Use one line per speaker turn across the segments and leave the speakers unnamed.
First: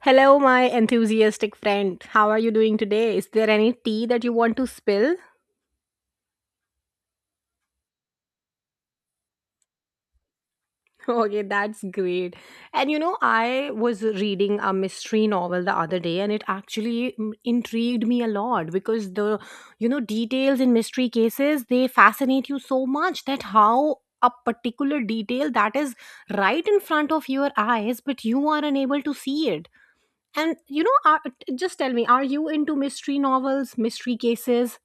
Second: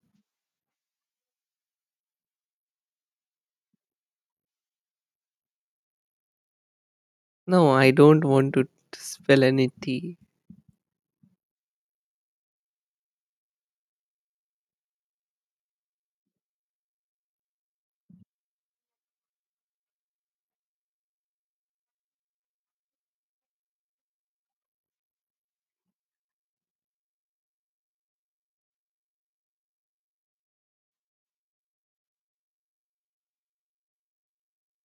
Hello, my enthusiastic friend. How are you doing today? Is there any tea that you want to spill?
No, I don't want to spill any tea.
Okay, that's great. And you know, I was reading a mystery novel the other day, and it actually intrigued me a lot, because the details in mystery cases, they fascinate you so much. That how a particular detail that is right in front of your eyes, but you are unable to see it. And just tell me, are you into mystery novels, mystery cases?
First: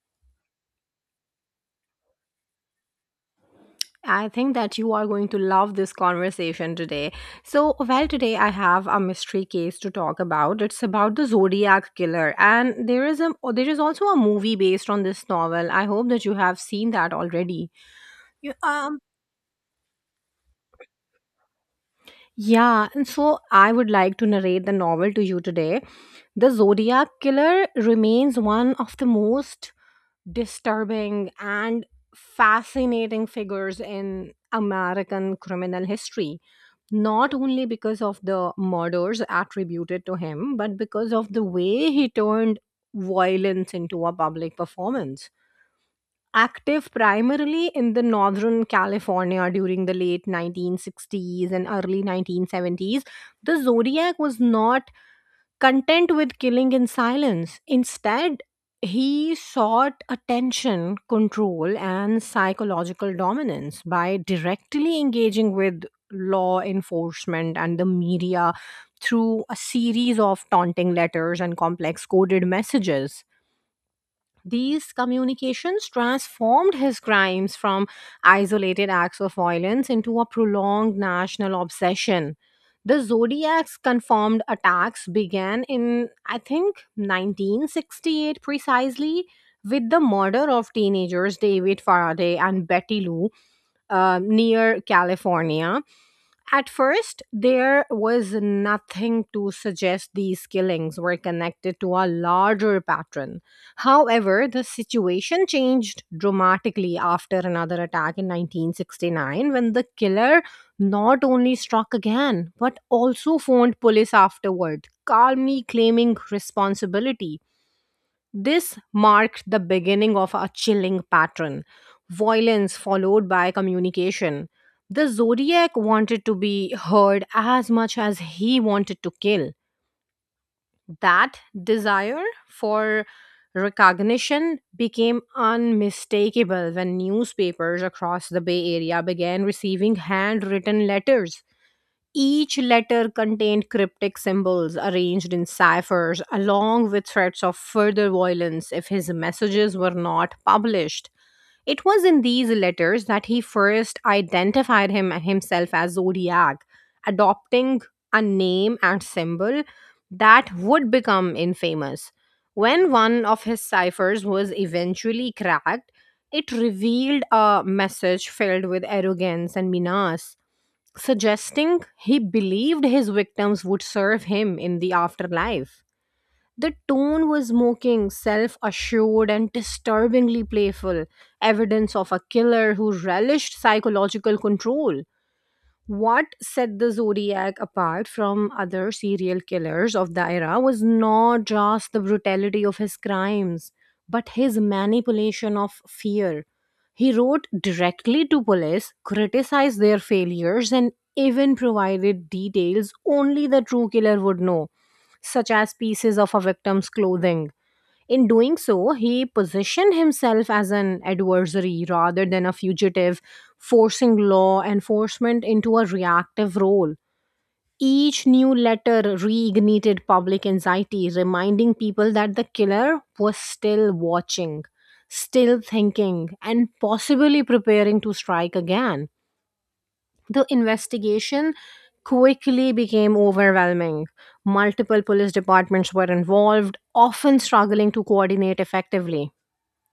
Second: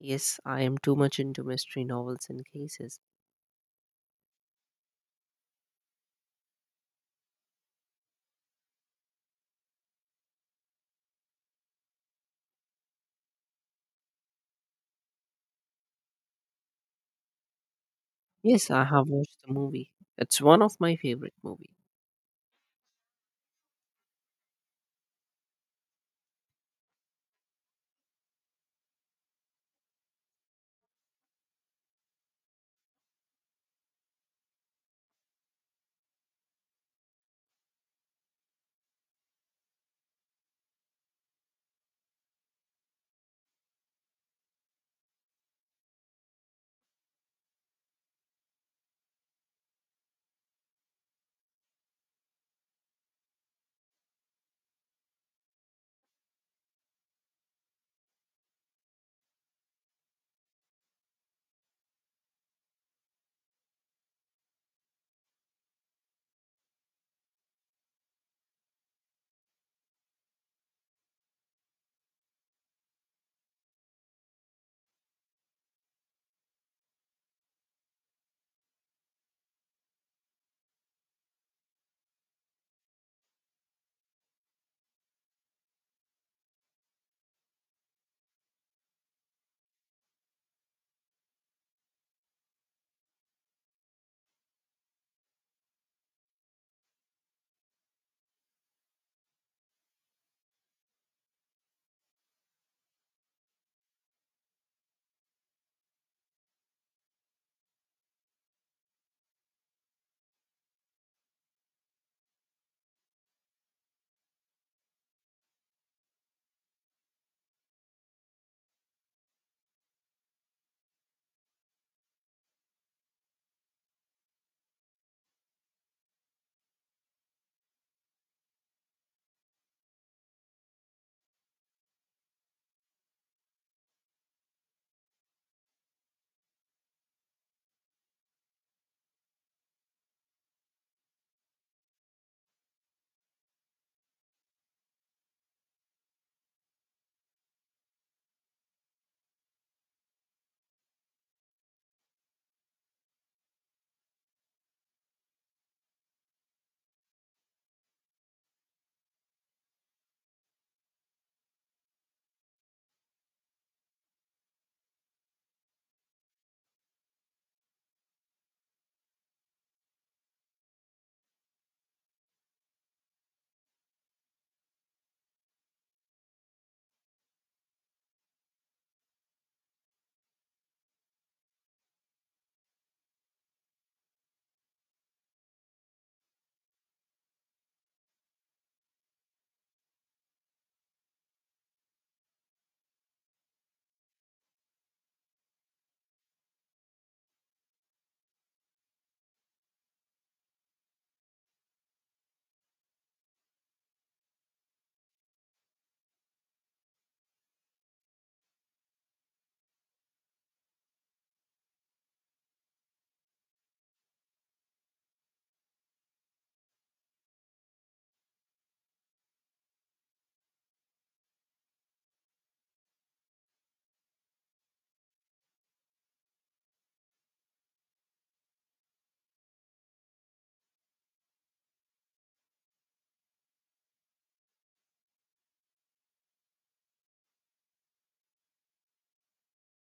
Yes, I am too much into mystery novels and cases.
I think that you are going to love this conversation today. So, well, today I have a mystery case to talk about. It's about the Zodiac killer, and there is also a movie based on this novel. I hope that you have seen that already. You,
Yes, I
um,
have watched the movie. It's one of my favorite movie.
yeah, and so I would like to narrate the novel to you today. The Zodiac Killer remains one of the most disturbing and fascinating figures in American criminal history, not only because of the murders attributed to him, but because of the way he turned violence into a public performance. Active primarily in the Northern California during the late 1960s and early 1970s, the Zodiac was not content with killing in silence. Instead, he sought attention, control, and psychological dominance by directly engaging with law enforcement and the media through a series of taunting letters and complex coded messages. These communications transformed his crimes from isolated acts of violence into a prolonged national obsession. The Zodiac's confirmed attacks began in, I think, 1968 precisely, with the murder of teenagers David Faraday and Betty Lou near California. At first, there was nothing to suggest these killings were connected to a larger pattern. However, the situation changed dramatically after another attack in 1969, when the killer not only struck again but also phoned police afterward, calmly claiming responsibility. This marked the beginning of a chilling pattern: violence followed by communication. The Zodiac wanted to be heard as much as he wanted to kill. That desire for recognition became unmistakable when newspapers across the Bay Area began receiving handwritten letters. Each letter contained cryptic symbols arranged in ciphers, along with threats of further violence if his messages were not published. It was in these letters that he first identified himself as Zodiac, adopting a name and symbol that would become infamous. When one of his ciphers was eventually cracked, it revealed a message filled with arrogance and menace, suggesting he believed his victims would serve him in the afterlife. The tone was mocking, self assured, and disturbingly playful, evidence of a killer who relished psychological control. What set the Zodiac apart from other serial killers of the era was not just the brutality of his crimes, but his manipulation of fear. He wrote directly to police, criticized their failures, and even provided details only the true killer would know, such as pieces of a victim's clothing. In doing so, he positioned himself as an adversary rather than a fugitive, forcing law enforcement into a reactive role. Each new letter reignited public anxiety, reminding people that the killer was still watching, still thinking, and possibly preparing to strike again. The investigation quickly became overwhelming. Multiple police departments were involved, often struggling to coordinate effectively.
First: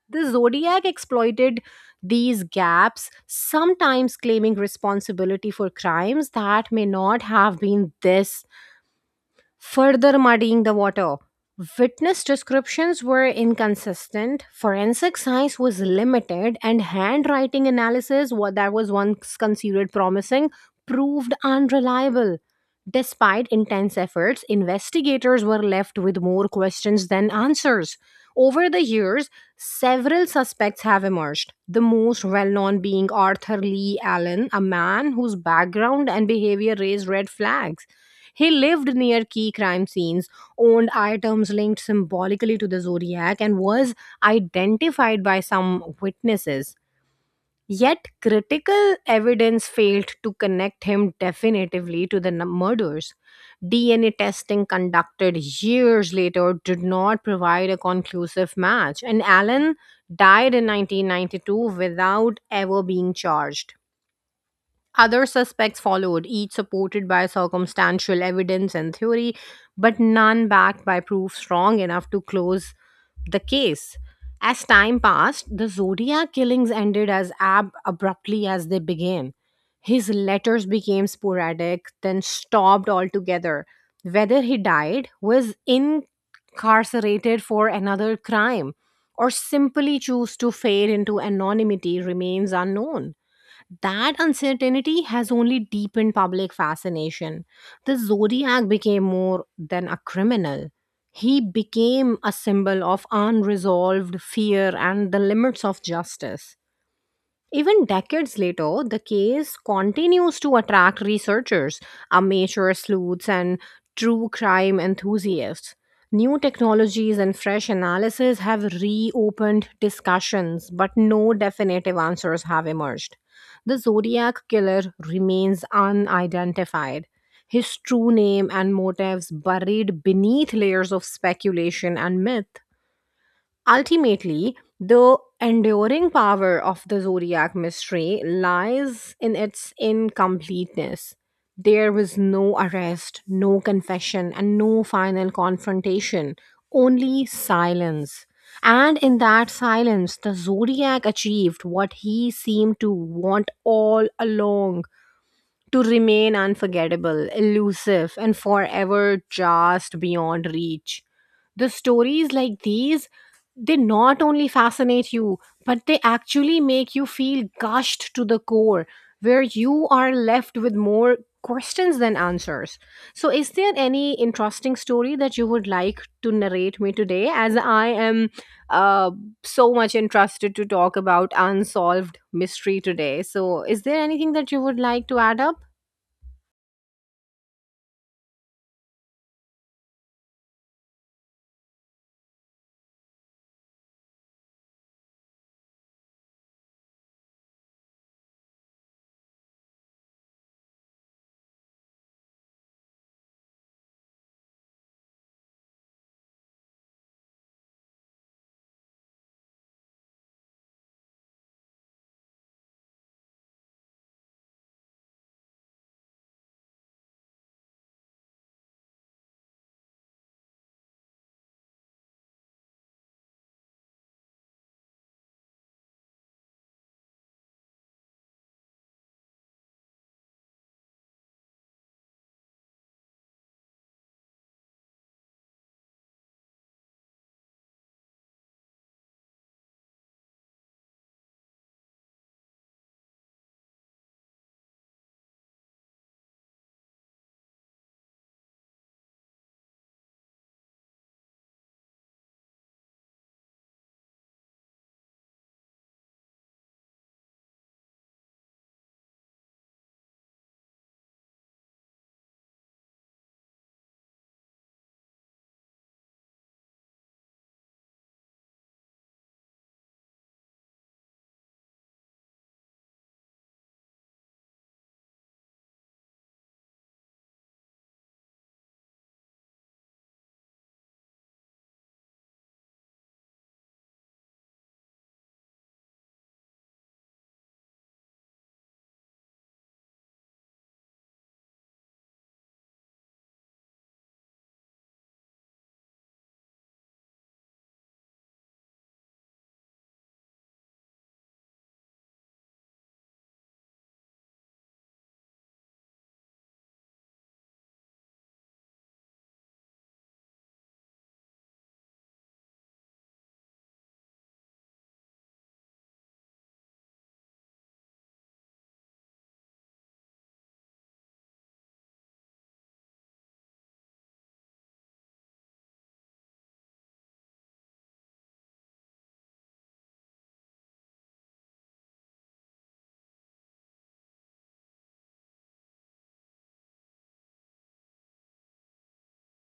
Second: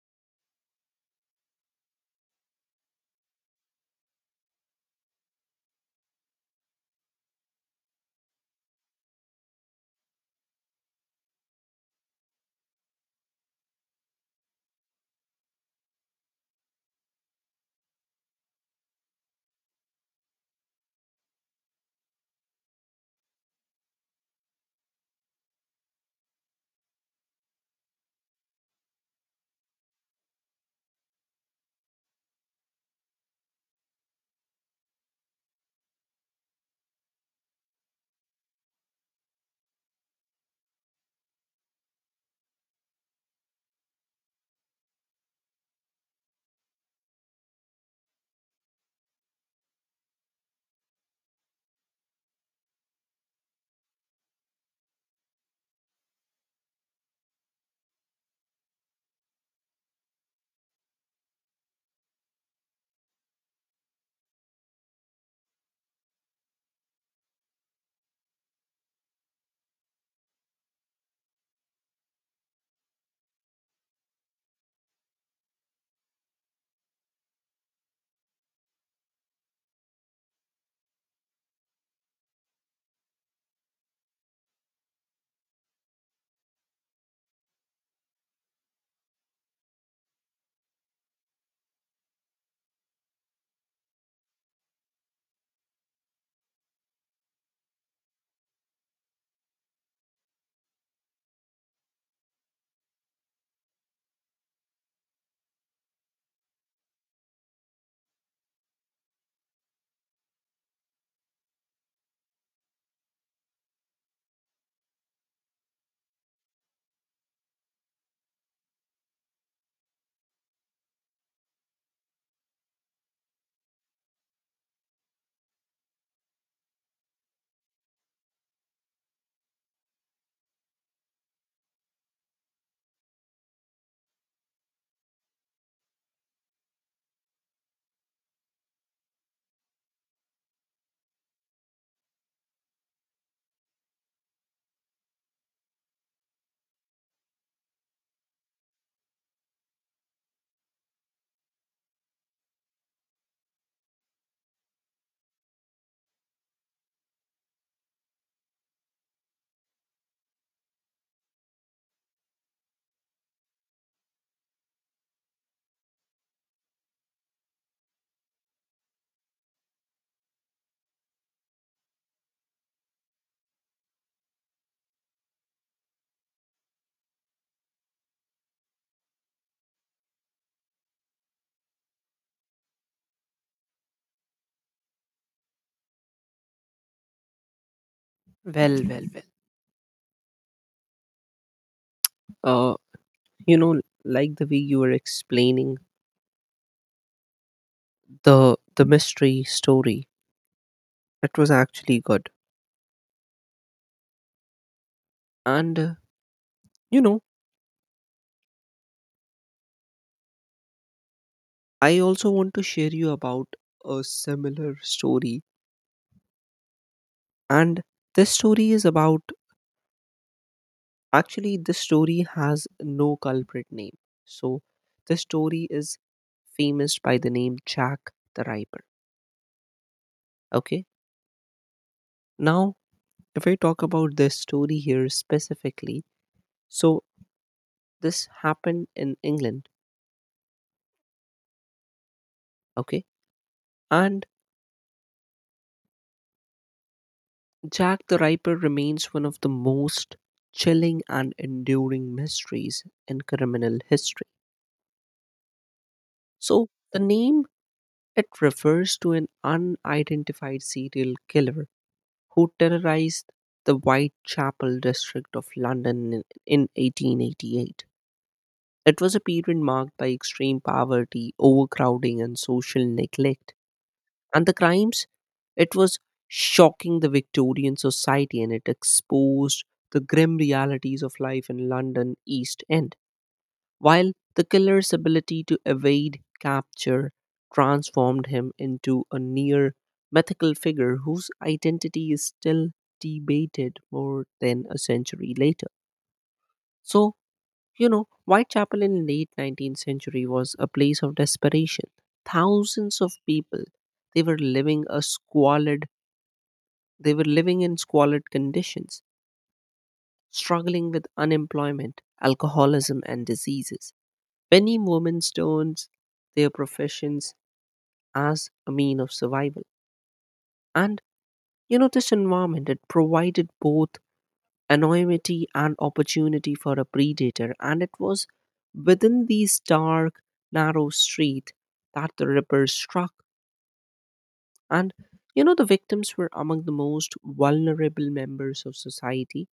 The Zodiac exploited these gaps, sometimes claiming responsibility for crimes that may not have been this, further muddying the water. Witness descriptions were inconsistent, forensic science was limited, and handwriting analysis, what that was once considered promising, proved unreliable. Despite intense efforts, investigators were left with more questions than answers. Over the years, several suspects have emerged, the most well known being Arthur Lee Allen, a man whose background and behavior raised red flags. He lived near key crime scenes, owned items linked symbolically to the Zodiac, and was identified by some witnesses. Yet, critical evidence failed to connect him definitively to the murders. DNA testing conducted years later did not provide a conclusive match, and Allen died in 1992 without ever being charged. Other suspects followed, each supported by circumstantial evidence and theory, but none backed by proof strong enough to close the case. As time passed, the Zodiac killings ended as abruptly as they began. His letters became sporadic, then stopped altogether. Whether he died, was incarcerated for another crime, or simply chose to fade into anonymity remains unknown. That uncertainty has only deepened public fascination. The Zodiac became more than a criminal. He became a symbol of unresolved fear and the limits of justice. Even decades later, the case continues to attract researchers, amateur sleuths, and true crime enthusiasts. New technologies and fresh analysis have reopened discussions, but no definitive answers have emerged. The Zodiac killer remains unidentified, his true name and motives buried beneath layers of speculation and myth. Ultimately, the enduring power of the Zodiac mystery lies in its incompleteness. There was no arrest, no confession, and no final confrontation, only silence. And in that silence, the Zodiac achieved what he seemed to want all along: to remain unforgettable, elusive, and forever just beyond reach. The stories like these, they not only fascinate you, but they actually make you feel gushed to the core, where you are left with more questions than answers. So, is there any interesting story that you would like to narrate me today, as I am uh, so much interested to talk about unsolved mystery today? So, is there anything that you would like to add up?
Well, well, well. Uh, you know like the way you were explaining the the mystery story, it was actually good. And you know I also want to share you about a similar story. And this story is about, actually this story has no culprit name. So this story is famous by the name Jack the Ripper. Okay, now if I talk about this story here specifically, so this happened in England. Okay. And Jack the Ripper remains one of the most chilling and enduring mysteries in criminal history. So the name, it refers to an unidentified serial killer who terrorized the Whitechapel district of London in 1888. It was a period marked by extreme poverty, overcrowding, and social neglect. And the crimes, it was shocking the Victorian society, and it exposed the grim realities of life in London East End. While the killer's ability to evade capture transformed him into a near mythical figure whose identity is still debated more than a century later. So, Whitechapel in late 19th century was a place of desperation. Thousands of people, they were living a squalid they were living in squalid conditions, struggling with unemployment, alcoholism, and diseases. Many women turned their professions as a mean of survival. And this environment, it provided both anonymity and opportunity for a predator, and it was within these dark, narrow streets that the rippers struck. And the victims were among the most vulnerable members of society,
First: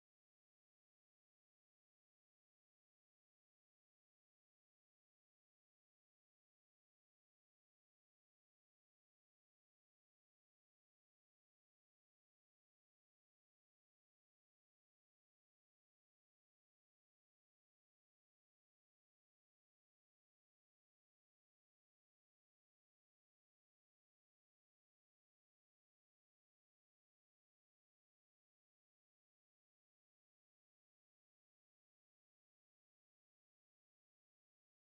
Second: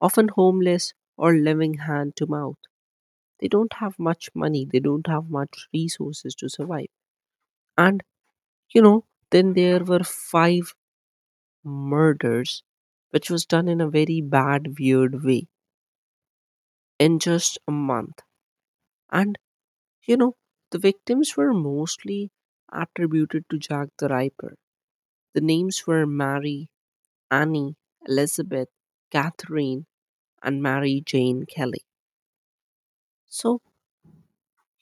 often homeless or living hand to mouth. They don't have much money, they don't have much resources to survive. And you know, then there were 5 murders which was done in a very bad, weird way, in just a month. And you know, the victims were mostly attributed to Jack the Ripper. The names were Mary, Annie, Elizabeth, Catherine, and Mary Jane Kelly. So,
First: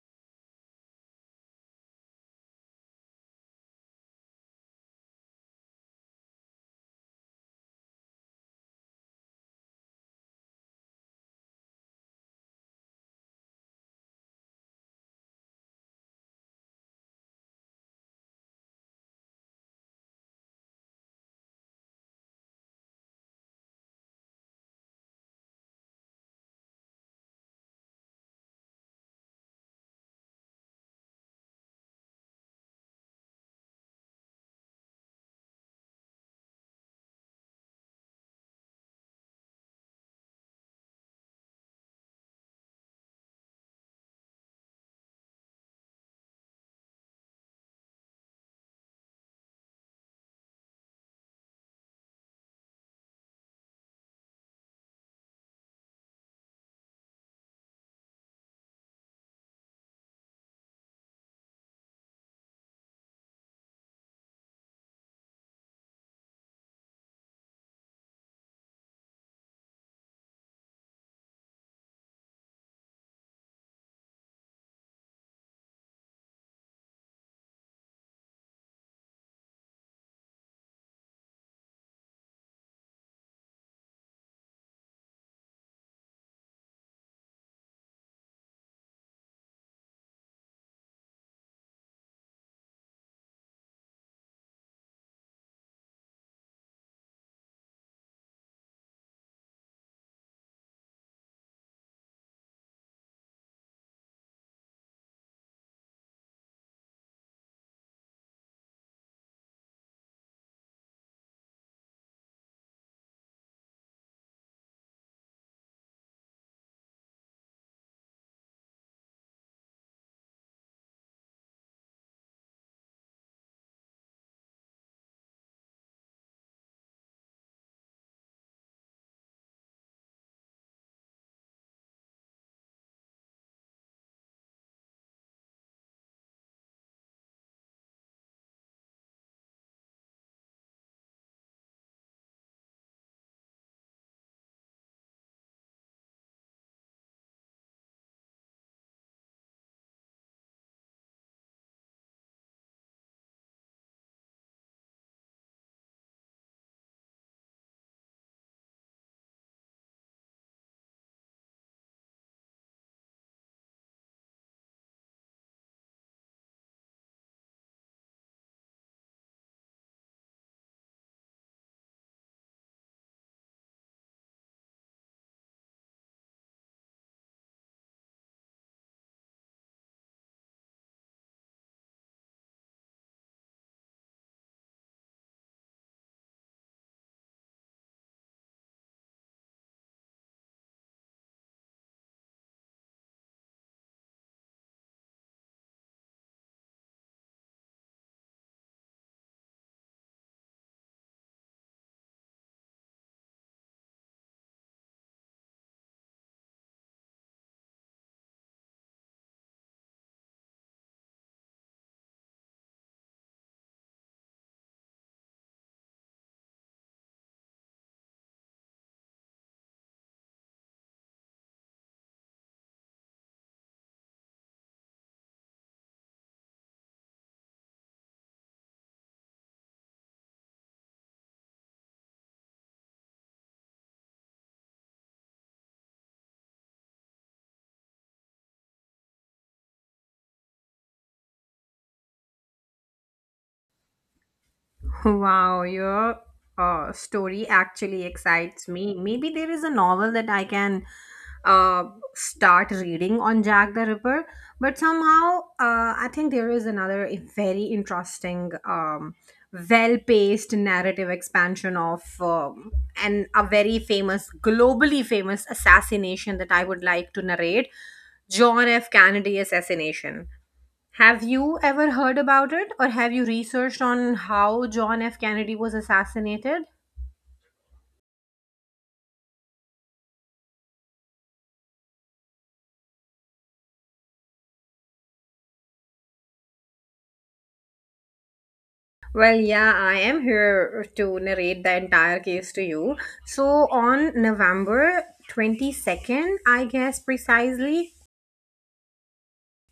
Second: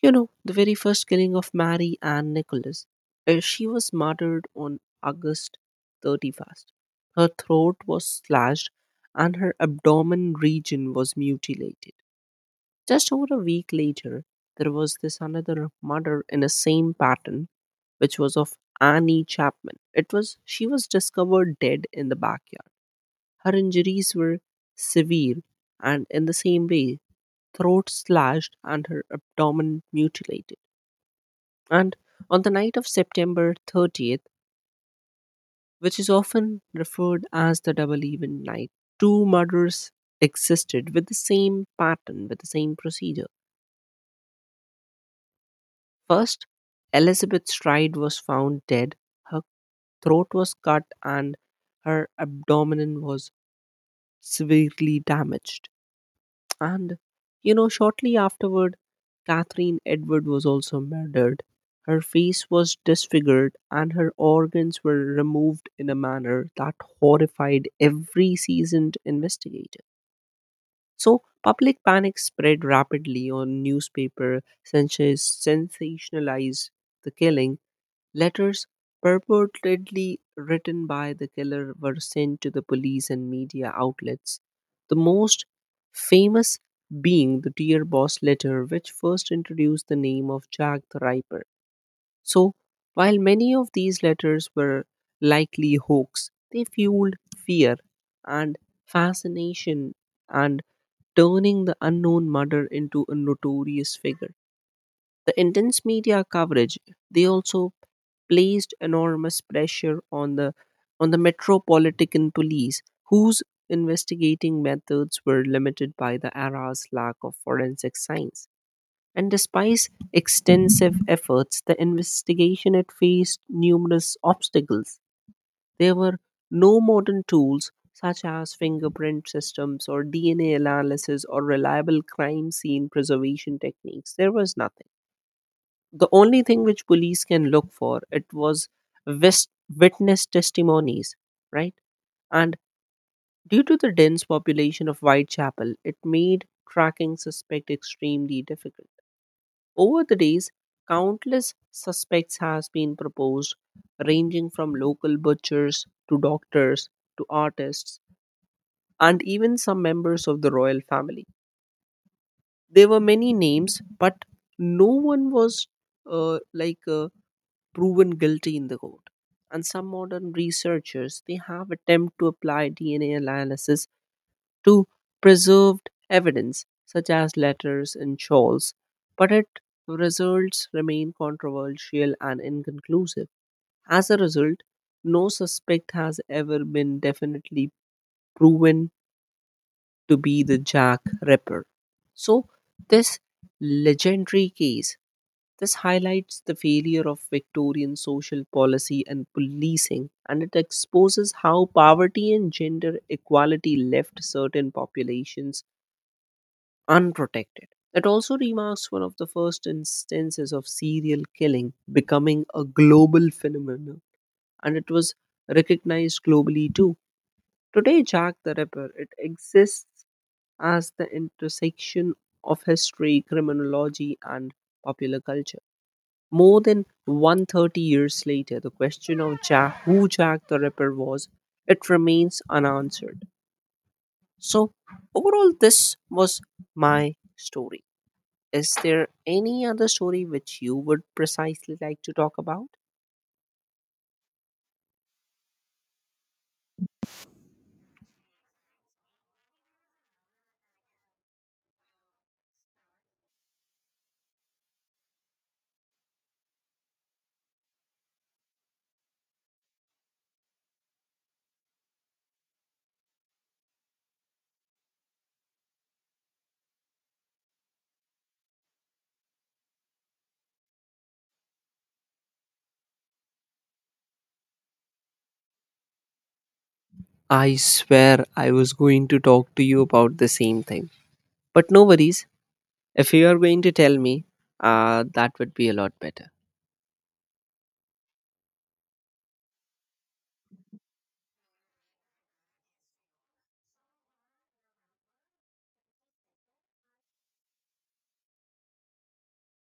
The very first killing of Mary Ann Nicholas, she was murdered on August 31st. Her throat was slashed and her abdomen region was mutilated. Just over a week later, there was this another murder in the same pattern, which was of Annie Chapman. It was she was discovered dead in the backyard. Her injuries were severe, and in the same way, throat slashed and her abdomen mutilated. And on the night of September 30th, which is often referred as the double event night, two murders existed with the same pattern, with the same procedure. First, Elizabeth Stride was found dead. Her throat was cut and her abdomen was severely damaged. And shortly afterward, Catherine Edward was also murdered. Her face was disfigured and her organs were removed in a manner that horrified every seasoned investigator. So, public panic spread rapidly on newspaper, sensationalized the killing. Letters purportedly written by the killer were sent to the police and media outlets, the most famous being the Dear Boss letter, which first introduced the name of Jack the Ripper. So while many of these letters were likely hoax, they fueled fear and fascination, and turning the unknown murderer into a notorious figure. The intense media coverage, they also placed enormous pressure on the metropolitan police, whose investigating methods were limited by the era's lack of forensic science. And despite extensive efforts, the investigation had faced numerous obstacles. There were no modern tools such as fingerprint systems or DNA analysis or reliable crime scene preservation techniques. There was nothing. The only thing which police can look for, it was wis- witness testimonies, right? And due to the dense population of Whitechapel, it made tracking suspect extremely difficult. Over the days, countless suspects has been proposed, ranging from local butchers to doctors to artists and even some members of the royal family. There were many names, but no one was uh, like uh, proven guilty in the court. And some modern researchers, they have attempted to apply DNA analysis to preserved evidence such as letters and shawls, but its results remain controversial and inconclusive. As a result, no suspect has ever been definitely proven to be the Jack Ripper. So this legendary case, this highlights the failure of Victorian social policy and policing, and it exposes how poverty and gender equality left certain populations unprotected. It also remarks one of the first instances of serial killing becoming a global phenomenon, and it was recognized globally too. Today, Jack the Ripper, it exists as the intersection of history, criminology, and popular culture. More than 130 years later, the question of Jack, who Jack the Ripper was, it remains unanswered. So overall, this was my story. Is there any other story which you would precisely like to talk about?
Wow, your story actually excites me. Maybe there is a novel that I can uh, start reading on Jack the Ripper, but somehow, I think there is another very interesting, well-paced narrative expansion of and a very famous, globally famous assassination that I would like to narrate, John F. Kennedy assassination. Have you ever heard about it, or have you researched on how John F. Kennedy was assassinated?
I swear I was going to talk to you about the same thing. But no worries, if you are going to tell me, that would be a lot better.
Well, yeah, I am here to narrate the entire case to you. So, on November 22nd, I guess precisely.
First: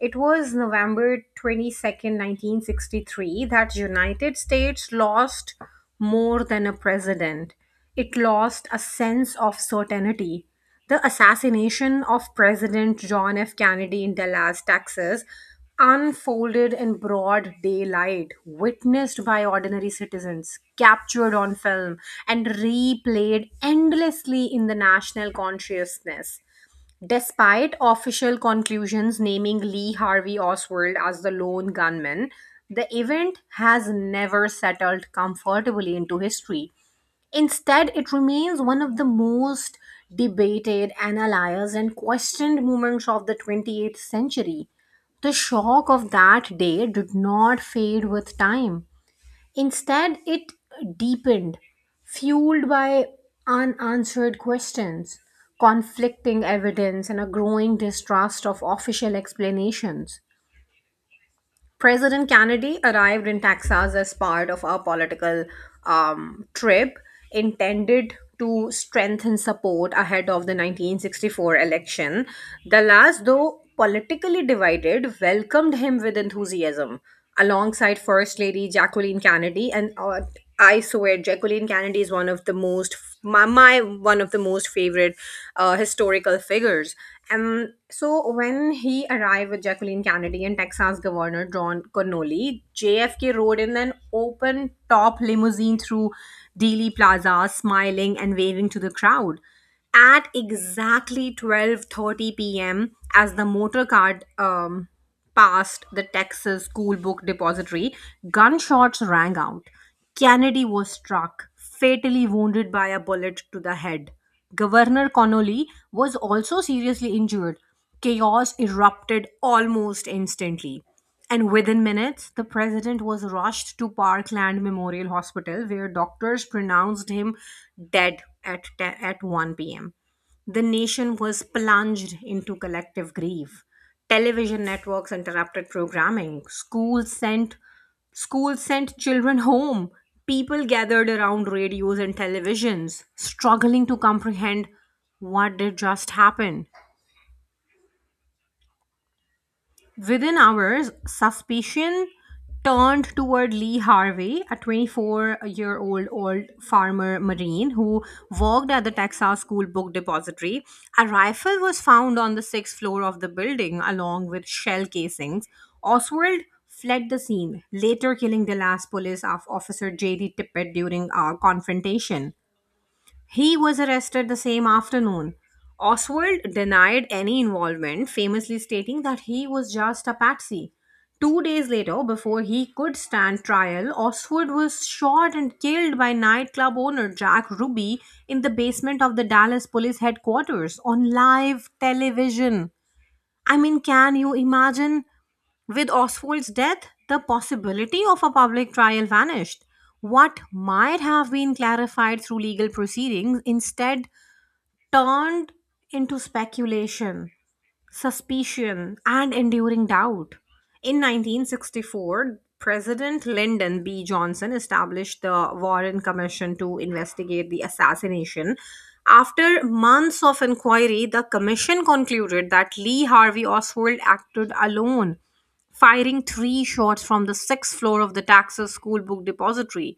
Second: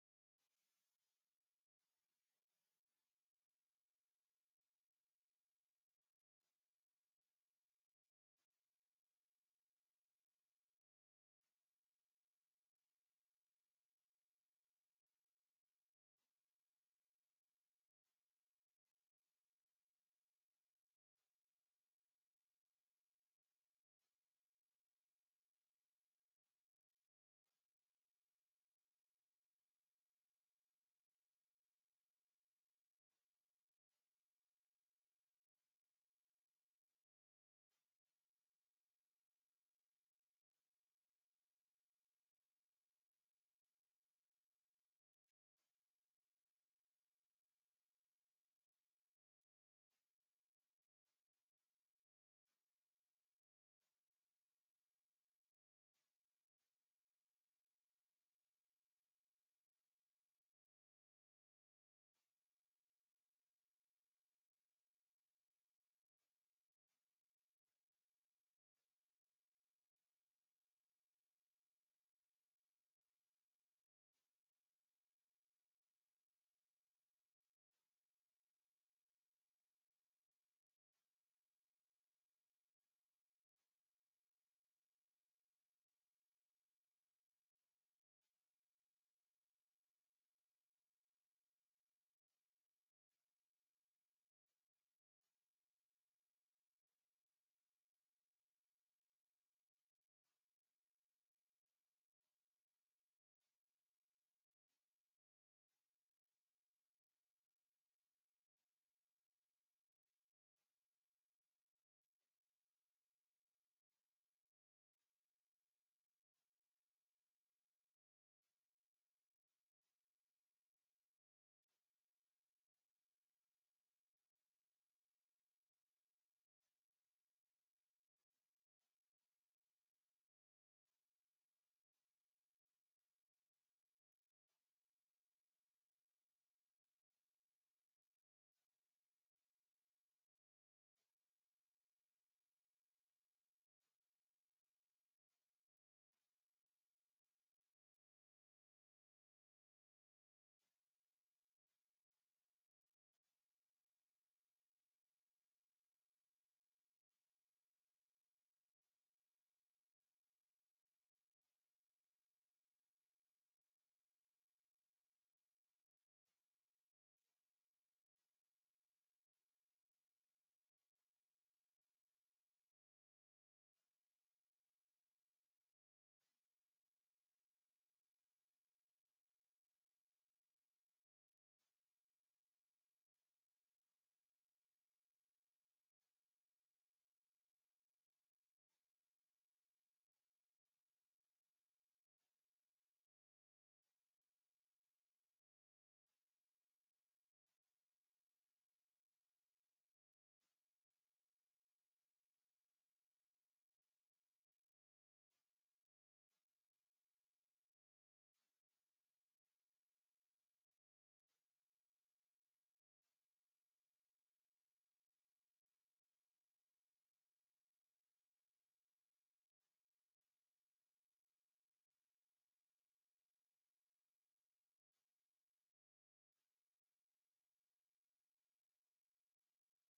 It was November 22nd, 1963 that United States lost more than a president. It lost a sense of certainty. The assassination of President John F. Kennedy in Dallas, Texas, unfolded in broad daylight, witnessed by ordinary citizens, captured on film, and replayed endlessly in the national consciousness. Despite official conclusions naming Lee Harvey Oswald as the lone gunman, the event has never settled comfortably into history. Instead, it remains one of the most debated, analyzed, and questioned moments of the 28th century. The shock of that day did not fade with time. Instead, it deepened, fueled by unanswered questions, conflicting evidence, and a growing distrust of official explanations. President Kennedy arrived in Texas as part of a political trip intended to strengthen support ahead of the 1964 election. The last, though politically divided, welcomed him with enthusiasm alongside First Lady Jacqueline Kennedy. And I swear, Jacqueline Kennedy is one of the most favorite historical figures. And so, when he arrived with Jacqueline Kennedy and Texas Governor John Connolly, JFK rode in an open top limousine through Dealey Plaza, smiling and waving to the crowd at exactly 12:30 p.m. As the motor car past the Texas School Book Depository, gunshots rang out. Kennedy was struck, fatally wounded by a bullet to the head. Governor Connolly was also seriously injured. Chaos erupted almost instantly. And within minutes, the president was rushed to Parkland Memorial Hospital, where doctors pronounced him dead at 1 p.m. The nation was plunged into collective grief. Television networks interrupted programming. Schools sent children home. People gathered around radios and televisions, struggling to comprehend what did just happen. Within hours, suspicion turned toward Lee Harvey, a 24-year-old old old farmer marine who worked at the Texas School Book Depository. A rifle was found on the sixth floor of the building, along with shell casings. Oswald fled the scene, later killing Dallas police of officer J.D. Tippett during a confrontation. He was arrested the same afternoon. Oswald denied any involvement, famously stating that he was just a patsy. 2 days later, before he could stand trial, Oswald was shot and killed by nightclub owner Jack Ruby in the basement of the Dallas police headquarters on live television. I mean, can you imagine? With Oswald's death, the possibility of a public trial vanished. What might have been clarified through legal proceedings instead turned into speculation, suspicion, and enduring doubt. In 1964, President Lyndon B. Johnson established the Warren Commission to investigate the assassination. After months of inquiry, the commission concluded that Lee Harvey Oswald acted alone, firing 3 shots from the sixth floor of the Texas School Book Depository.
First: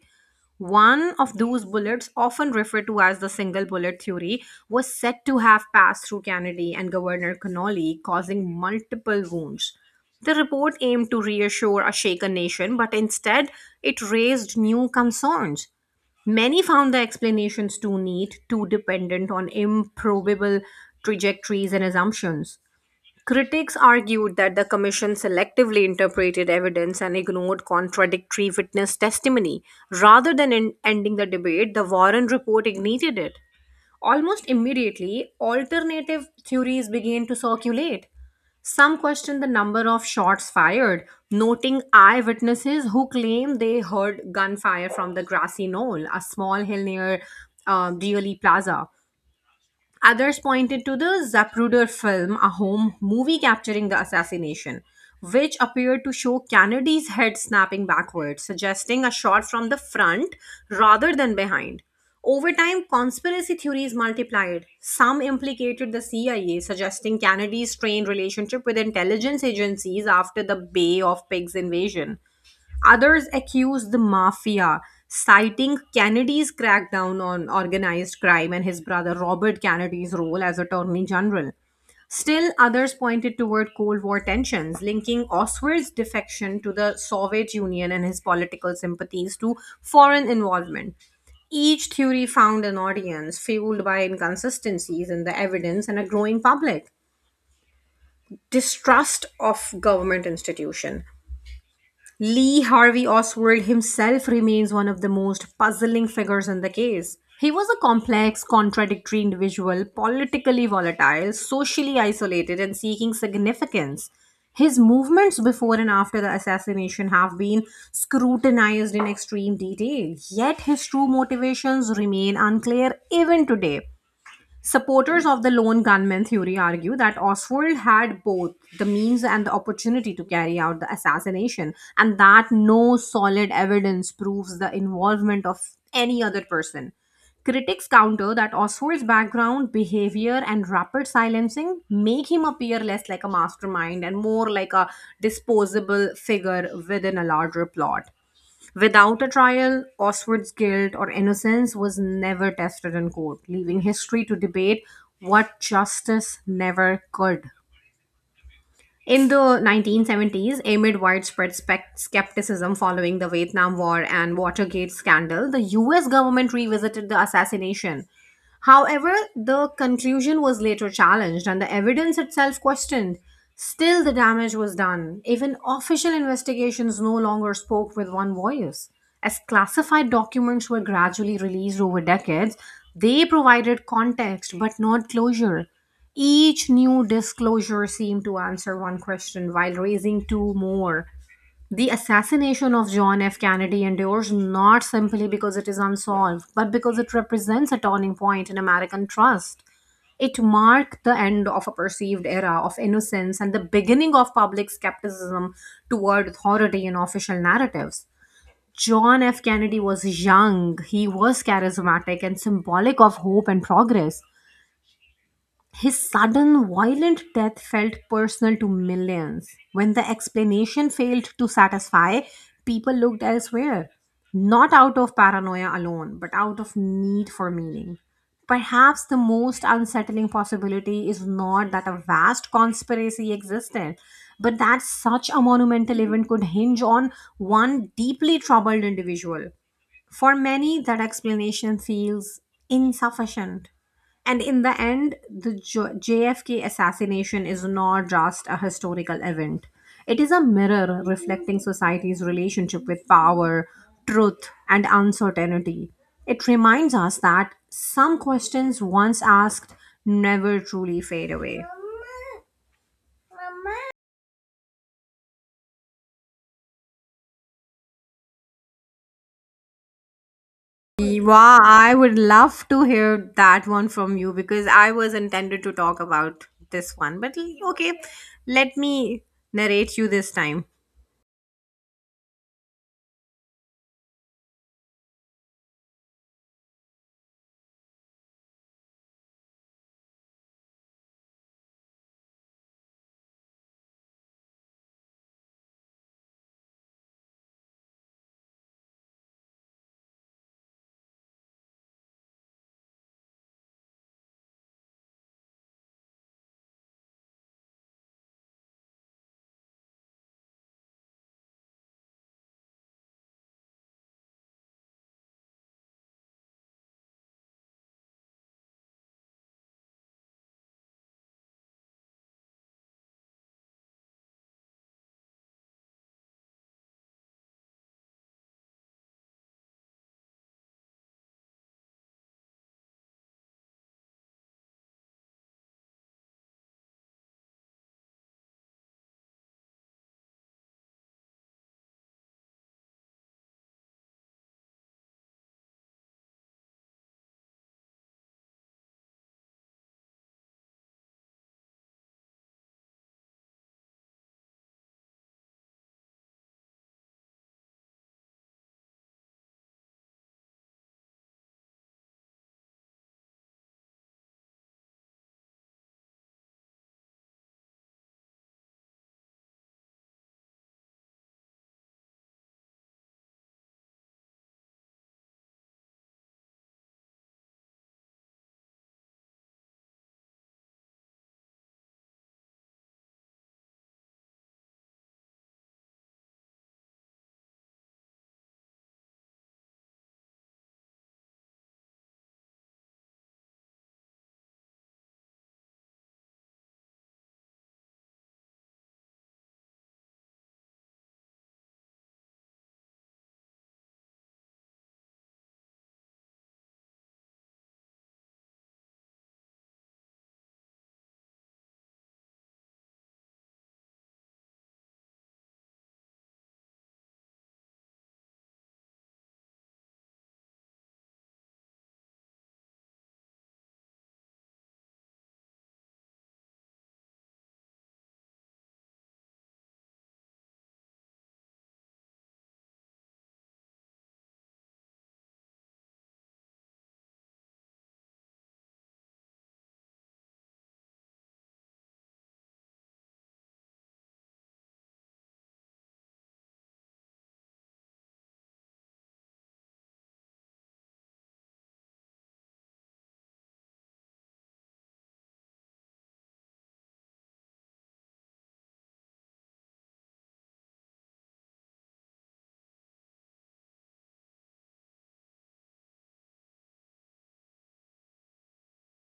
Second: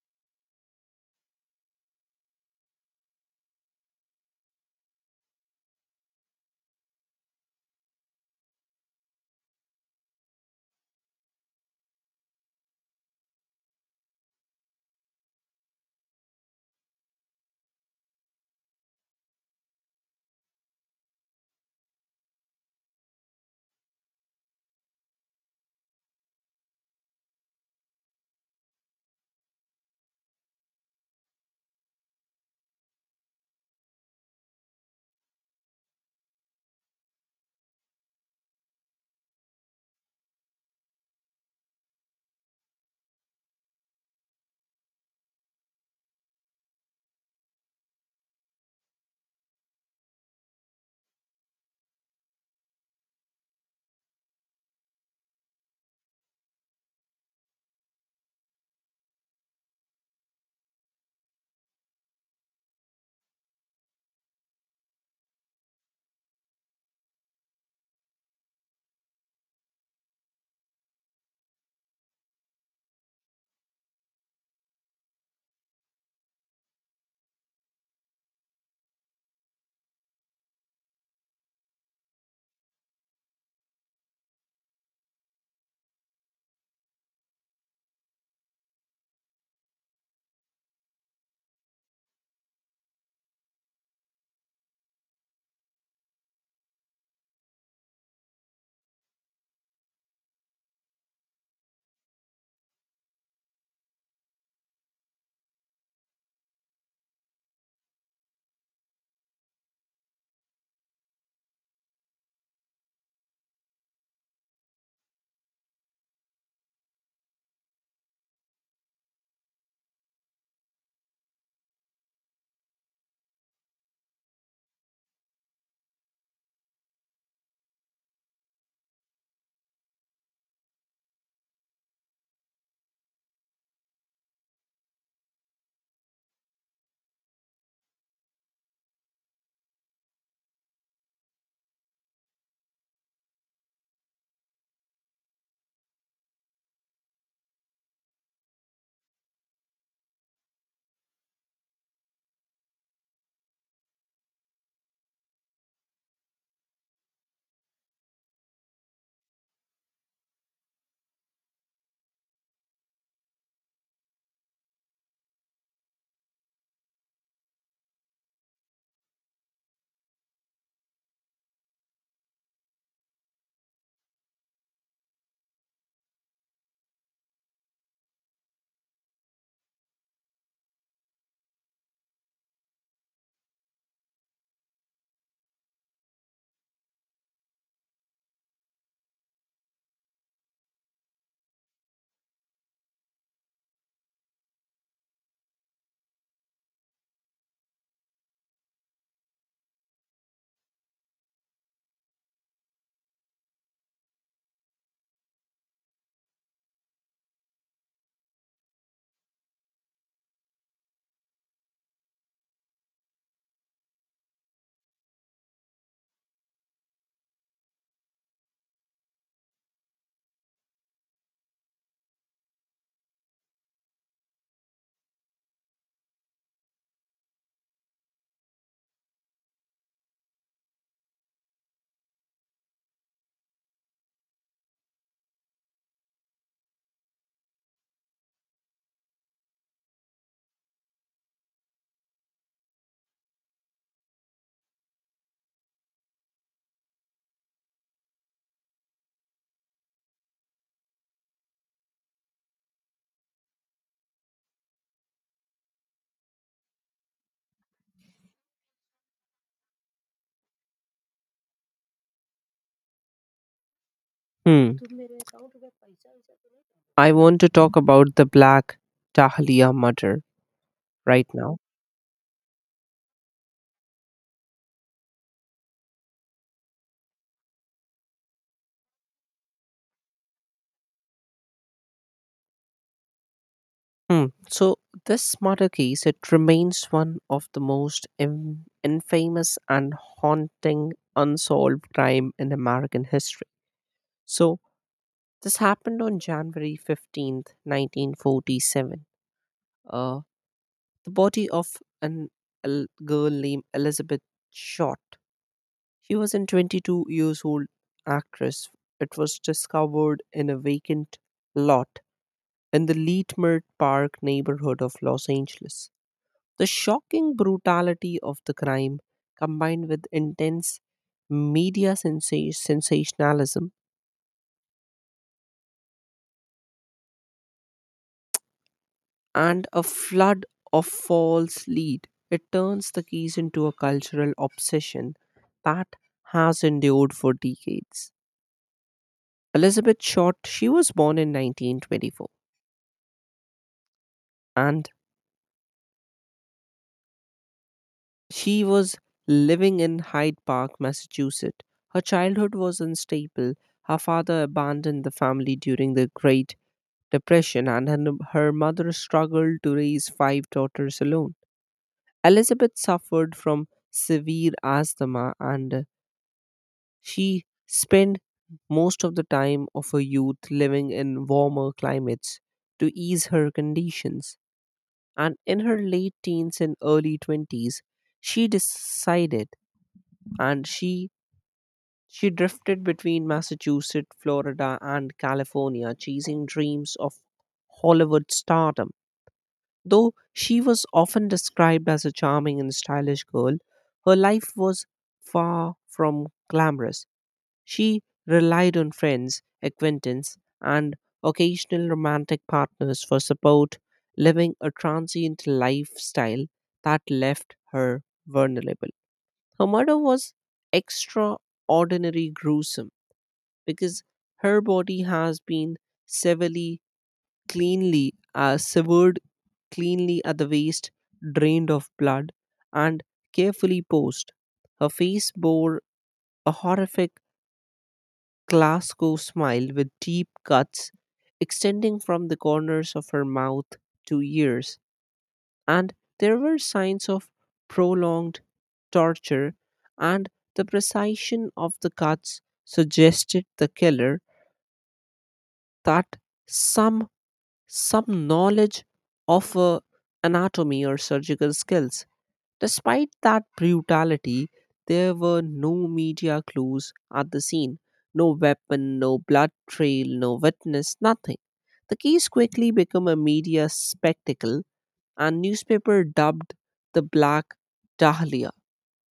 One of those bullets, often referred to as the single bullet theory, was said to have passed through Kennedy and Governor Connolly, causing multiple wounds. The report aimed to reassure a shaken nation, but instead it raised new concerns. Many found the explanations too neat, too dependent on improbable trajectories and assumptions. Critics argued that the Commission selectively interpreted evidence and ignored contradictory witness testimony. Rather than ending the debate, the Warren report ignited it. Almost immediately, alternative theories began to circulate. Some questioned the number of shots fired, noting eyewitnesses who claimed they heard gunfire from the grassy knoll, a small hill near Dealey Plaza. Others pointed to the Zapruder film, a home movie capturing the assassination, which appeared to show Kennedy's head snapping backwards, suggesting a shot from the front rather than behind. Over time, conspiracy theories multiplied. Some implicated the CIA, suggesting Kennedy's strained relationship with intelligence agencies after the Bay of Pigs invasion. Others accused the mafia, citing Kennedy's crackdown on organized crime and his brother Robert Kennedy's role as Attorney General. Still, others pointed toward Cold War tensions, linking Oswald's defection to the Soviet Union and his political sympathies to foreign involvement. Each theory found an audience fueled by inconsistencies in the evidence and a growing public distrust of government institution. Lee Harvey Oswald himself remains one of the most puzzling figures in the case. He was a complex, contradictory individual, politically volatile, socially isolated, and seeking significance. His movements before and after the assassination have been scrutinized in extreme detail, yet his true motivations remain unclear even today. Supporters of the lone gunman theory argue that Oswald had both the means and the opportunity to carry out the assassination, and that no solid evidence proves the involvement of any other person. Critics counter that Oswald's background, behavior, and rapid silencing make him appear less like a mastermind and more like a disposable figure within a larger plot. Without a trial, Oswald's guilt or innocence was never tested in court, leaving history to debate what justice never could. In the 1970s, amid widespread skepticism following the Vietnam War and Watergate scandal, the US government revisited the assassination. However, the conclusion was later challenged and the evidence itself questioned. Still, the damage was done. Even official investigations no longer spoke with one voice. As classified documents were gradually released over decades, they provided context but not closure. Each new disclosure seemed to answer one question while raising two more. The assassination of John F. Kennedy endures not simply because it is unsolved, but because it represents a turning point in American trust. It marked the end of a perceived era of innocence and the beginning of public skepticism toward authority and official narratives. John F. Kennedy was young, he was charismatic and symbolic of hope and progress. His sudden, violent death felt personal to millions. When the explanation failed to satisfy, people looked elsewhere, not out of paranoia alone, but out of need for meaning. Perhaps the most unsettling possibility is not that a vast conspiracy existed, but that such a monumental event could hinge on one deeply troubled individual. For many, that explanation feels insufficient. And in the end, the JFK assassination is not just a historical event, it is a mirror reflecting society's relationship with power, truth, and uncertainty. It reminds us that some questions once asked never truly fade away.
Hmm. I want to talk about the Black Dahlia murder right now.
Wow, I would love to hear that one from you because I was intended to talk about this one. But okay, let me narrate you this time.
Hmm. So this murder case, it remains one of the most infamous and haunting unsolved crime in American history. So this happened on January 15th, 1947. Uh, the body of an girl named Elizabeth Short. She was a 22 years old actress. It was discovered in a vacant lot in the Leetmert Park neighborhood of Los Angeles. The shocking brutality of the crime, combined with intense media sensationalism and a flood of false lead, it turns the case into a cultural obsession that has endured for decades. Elizabeth Short, she was born in 1924, and she was living in Hyde Park, Massachusetts. Her childhood was unstable. Her father abandoned the family during the Great Depression, and her mother struggled to raise 5 daughters alone. Elizabeth suffered from severe asthma, and she spent most of the time of her youth living in warmer climates to ease her conditions. And in her late teens and early 20s, she decided and she She drifted between Massachusetts, Florida, and California, chasing dreams of Hollywood stardom. Though she was often described as a charming and stylish girl, her life was far from glamorous. She relied on friends, acquaintance, and occasional romantic partners for support, living a transient lifestyle that left her vulnerable. Her murder was extraordinarily gruesome because her body has been severely cleanly severed cleanly at the waist, drained of blood, and carefully posed. Her face bore a horrific Glasgow smile with deep cuts extending from the corners of her mouth to ears, and there were signs of prolonged torture, and the precision of the cuts suggested the killer that some some knowledge of anatomy or surgical skills. Despite that brutality, there were no media clues at the scene, no weapon, no blood trail, no witness, nothing. The case quickly became a media spectacle, and newspaper dubbed the Black Dahlia,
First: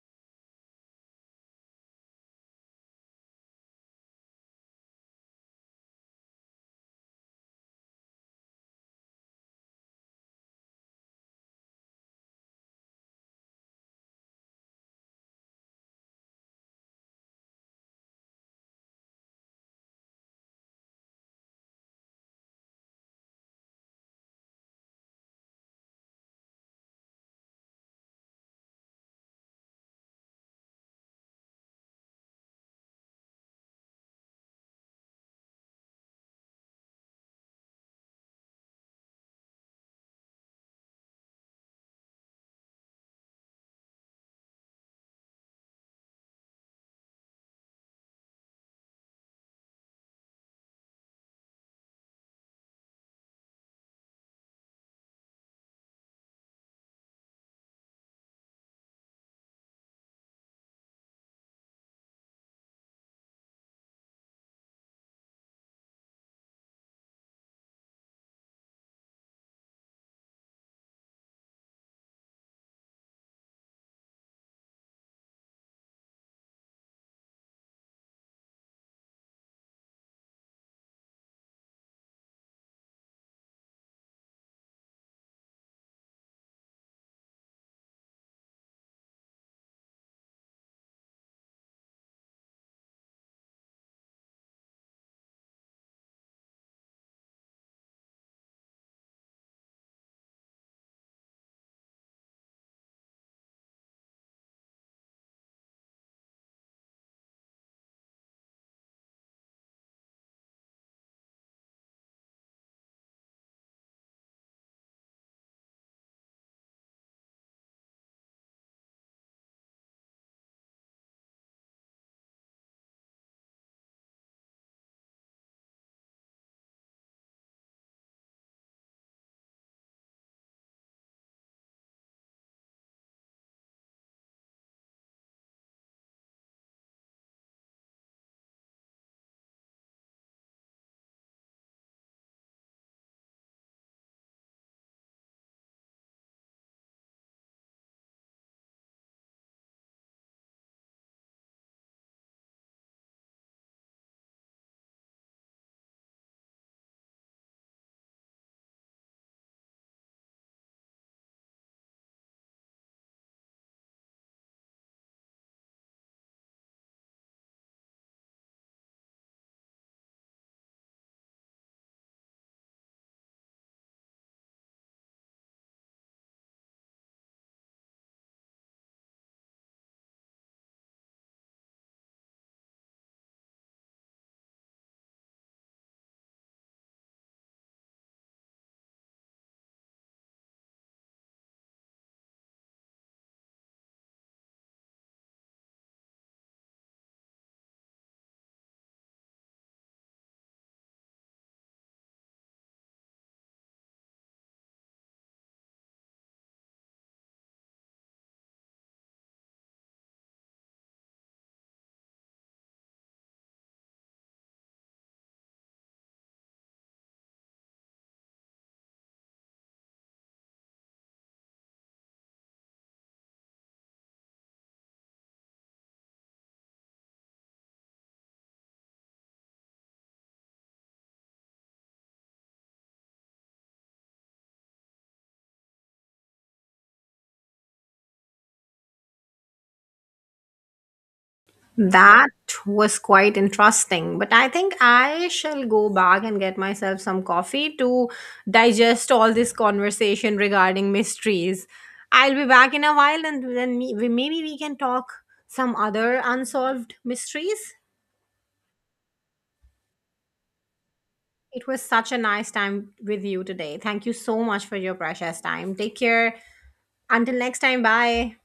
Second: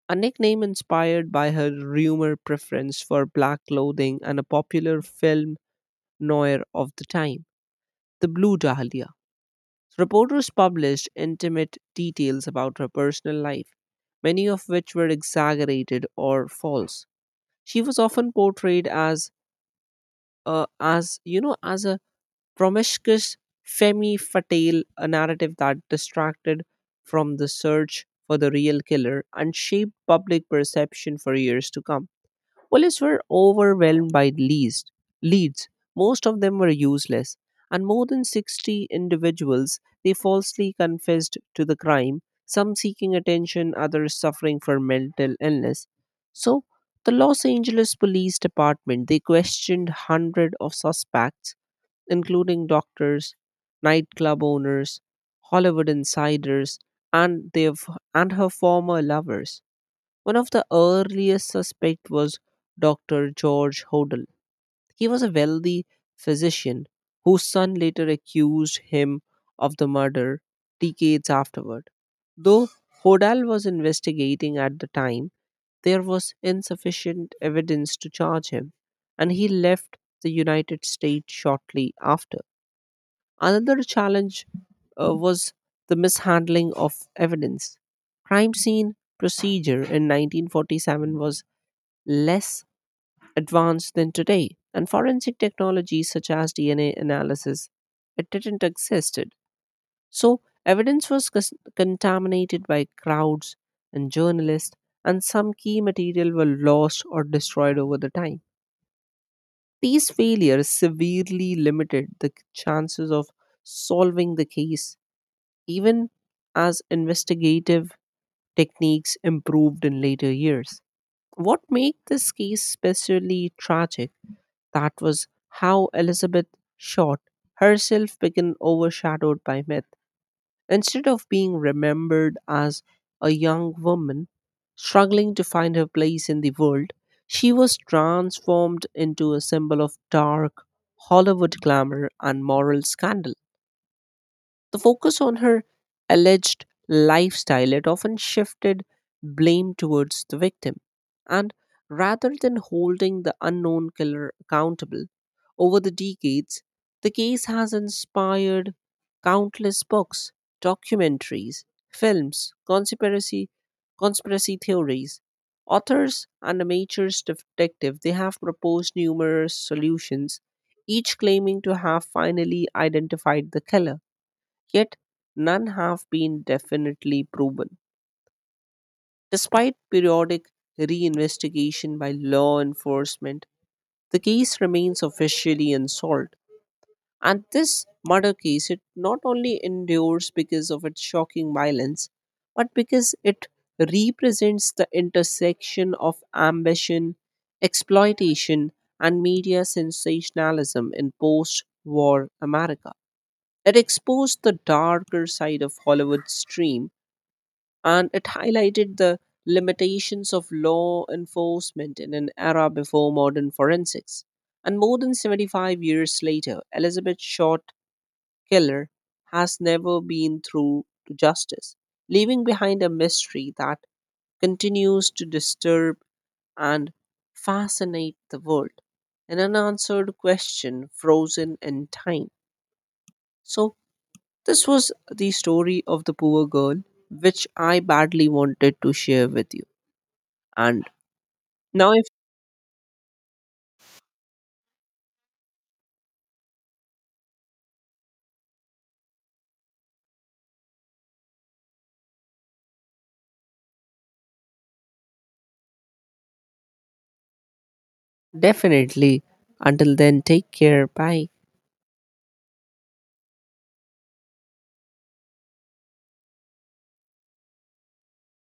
a nickname inspired by her rumor preference for black clothing and a popular film noir of the time, the Blue Dahlia. Reporters published intimate details about her personal life, many of which were exaggerated or false. She was often portrayed as, as a promiscuous femme fatale, a narrative that distracted from the search for the real killer and shaped public perception for years to come. Police were overwhelmed by leads. Most of them were useless, and more than 60 individuals, they falsely confessed to the crime, some seeking attention, others suffering from mental illness. So the Los Angeles Police Department, they questioned hundred of suspects, including doctors, nightclub owners, Hollywood insiders, and and her former lovers. One of the earliest suspects was Dr. George Hodel. He was a wealthy physician whose son later accused him of the murder decades afterward. Though Hodel was investigating at the time, there was insufficient evidence to charge him, and he left the United States shortly after. Another challenge, was the mishandling of evidence. Crime scene procedure in 1947 was less advanced than today, and forensic technologies such as DNA analysis, it didn't existed. So evidence was contaminated by crowds and journalists, and some key material were lost or destroyed over the time. These failures severely limited the chances of solving the case, even as investigative techniques improved in later years. What made this case especially tragic, that was how Elizabeth Short herself became overshadowed by myth. Instead of being remembered as a young woman struggling to find her place in the world, she was transformed into a symbol of dark Hollywood glamour and moral scandal. The focus on her alleged lifestyle, it often shifted blame towards the victim, and rather than holding the unknown killer accountable, over the decades the case has inspired countless books, documentaries, films, conspiracy theories. Authors and amateurs detective, they have proposed numerous solutions, each claiming to have finally identified the killer. Yet none have been definitely proven. Despite periodic reinvestigation by law enforcement, the case remains officially unsolved. And this murder case, it not only endures because of its shocking violence, but because it represents the intersection of ambition, exploitation, and media sensationalism in post war America. It exposed the darker side of Hollywood's dream, and it highlighted the limitations of law enforcement in an era before modern forensics. And more than 75 years later, Elizabeth Short Killer has never been through to justice, leaving behind a mystery that continues to disturb and fascinate the world. An unanswered question frozen in time. So this was the story of the poor girl, which I badly wanted to share with you. And now, if
That was quite interesting, but I think I shall go back and get myself some coffee to digest all this conversation regarding mysteries. I'll be back in a while and then maybe we can talk some other unsolved mysteries.
definitely, until then, take care. Bye.
It was such a nice time with you today. Thank you so much for your precious time. Take care. Until next time, bye.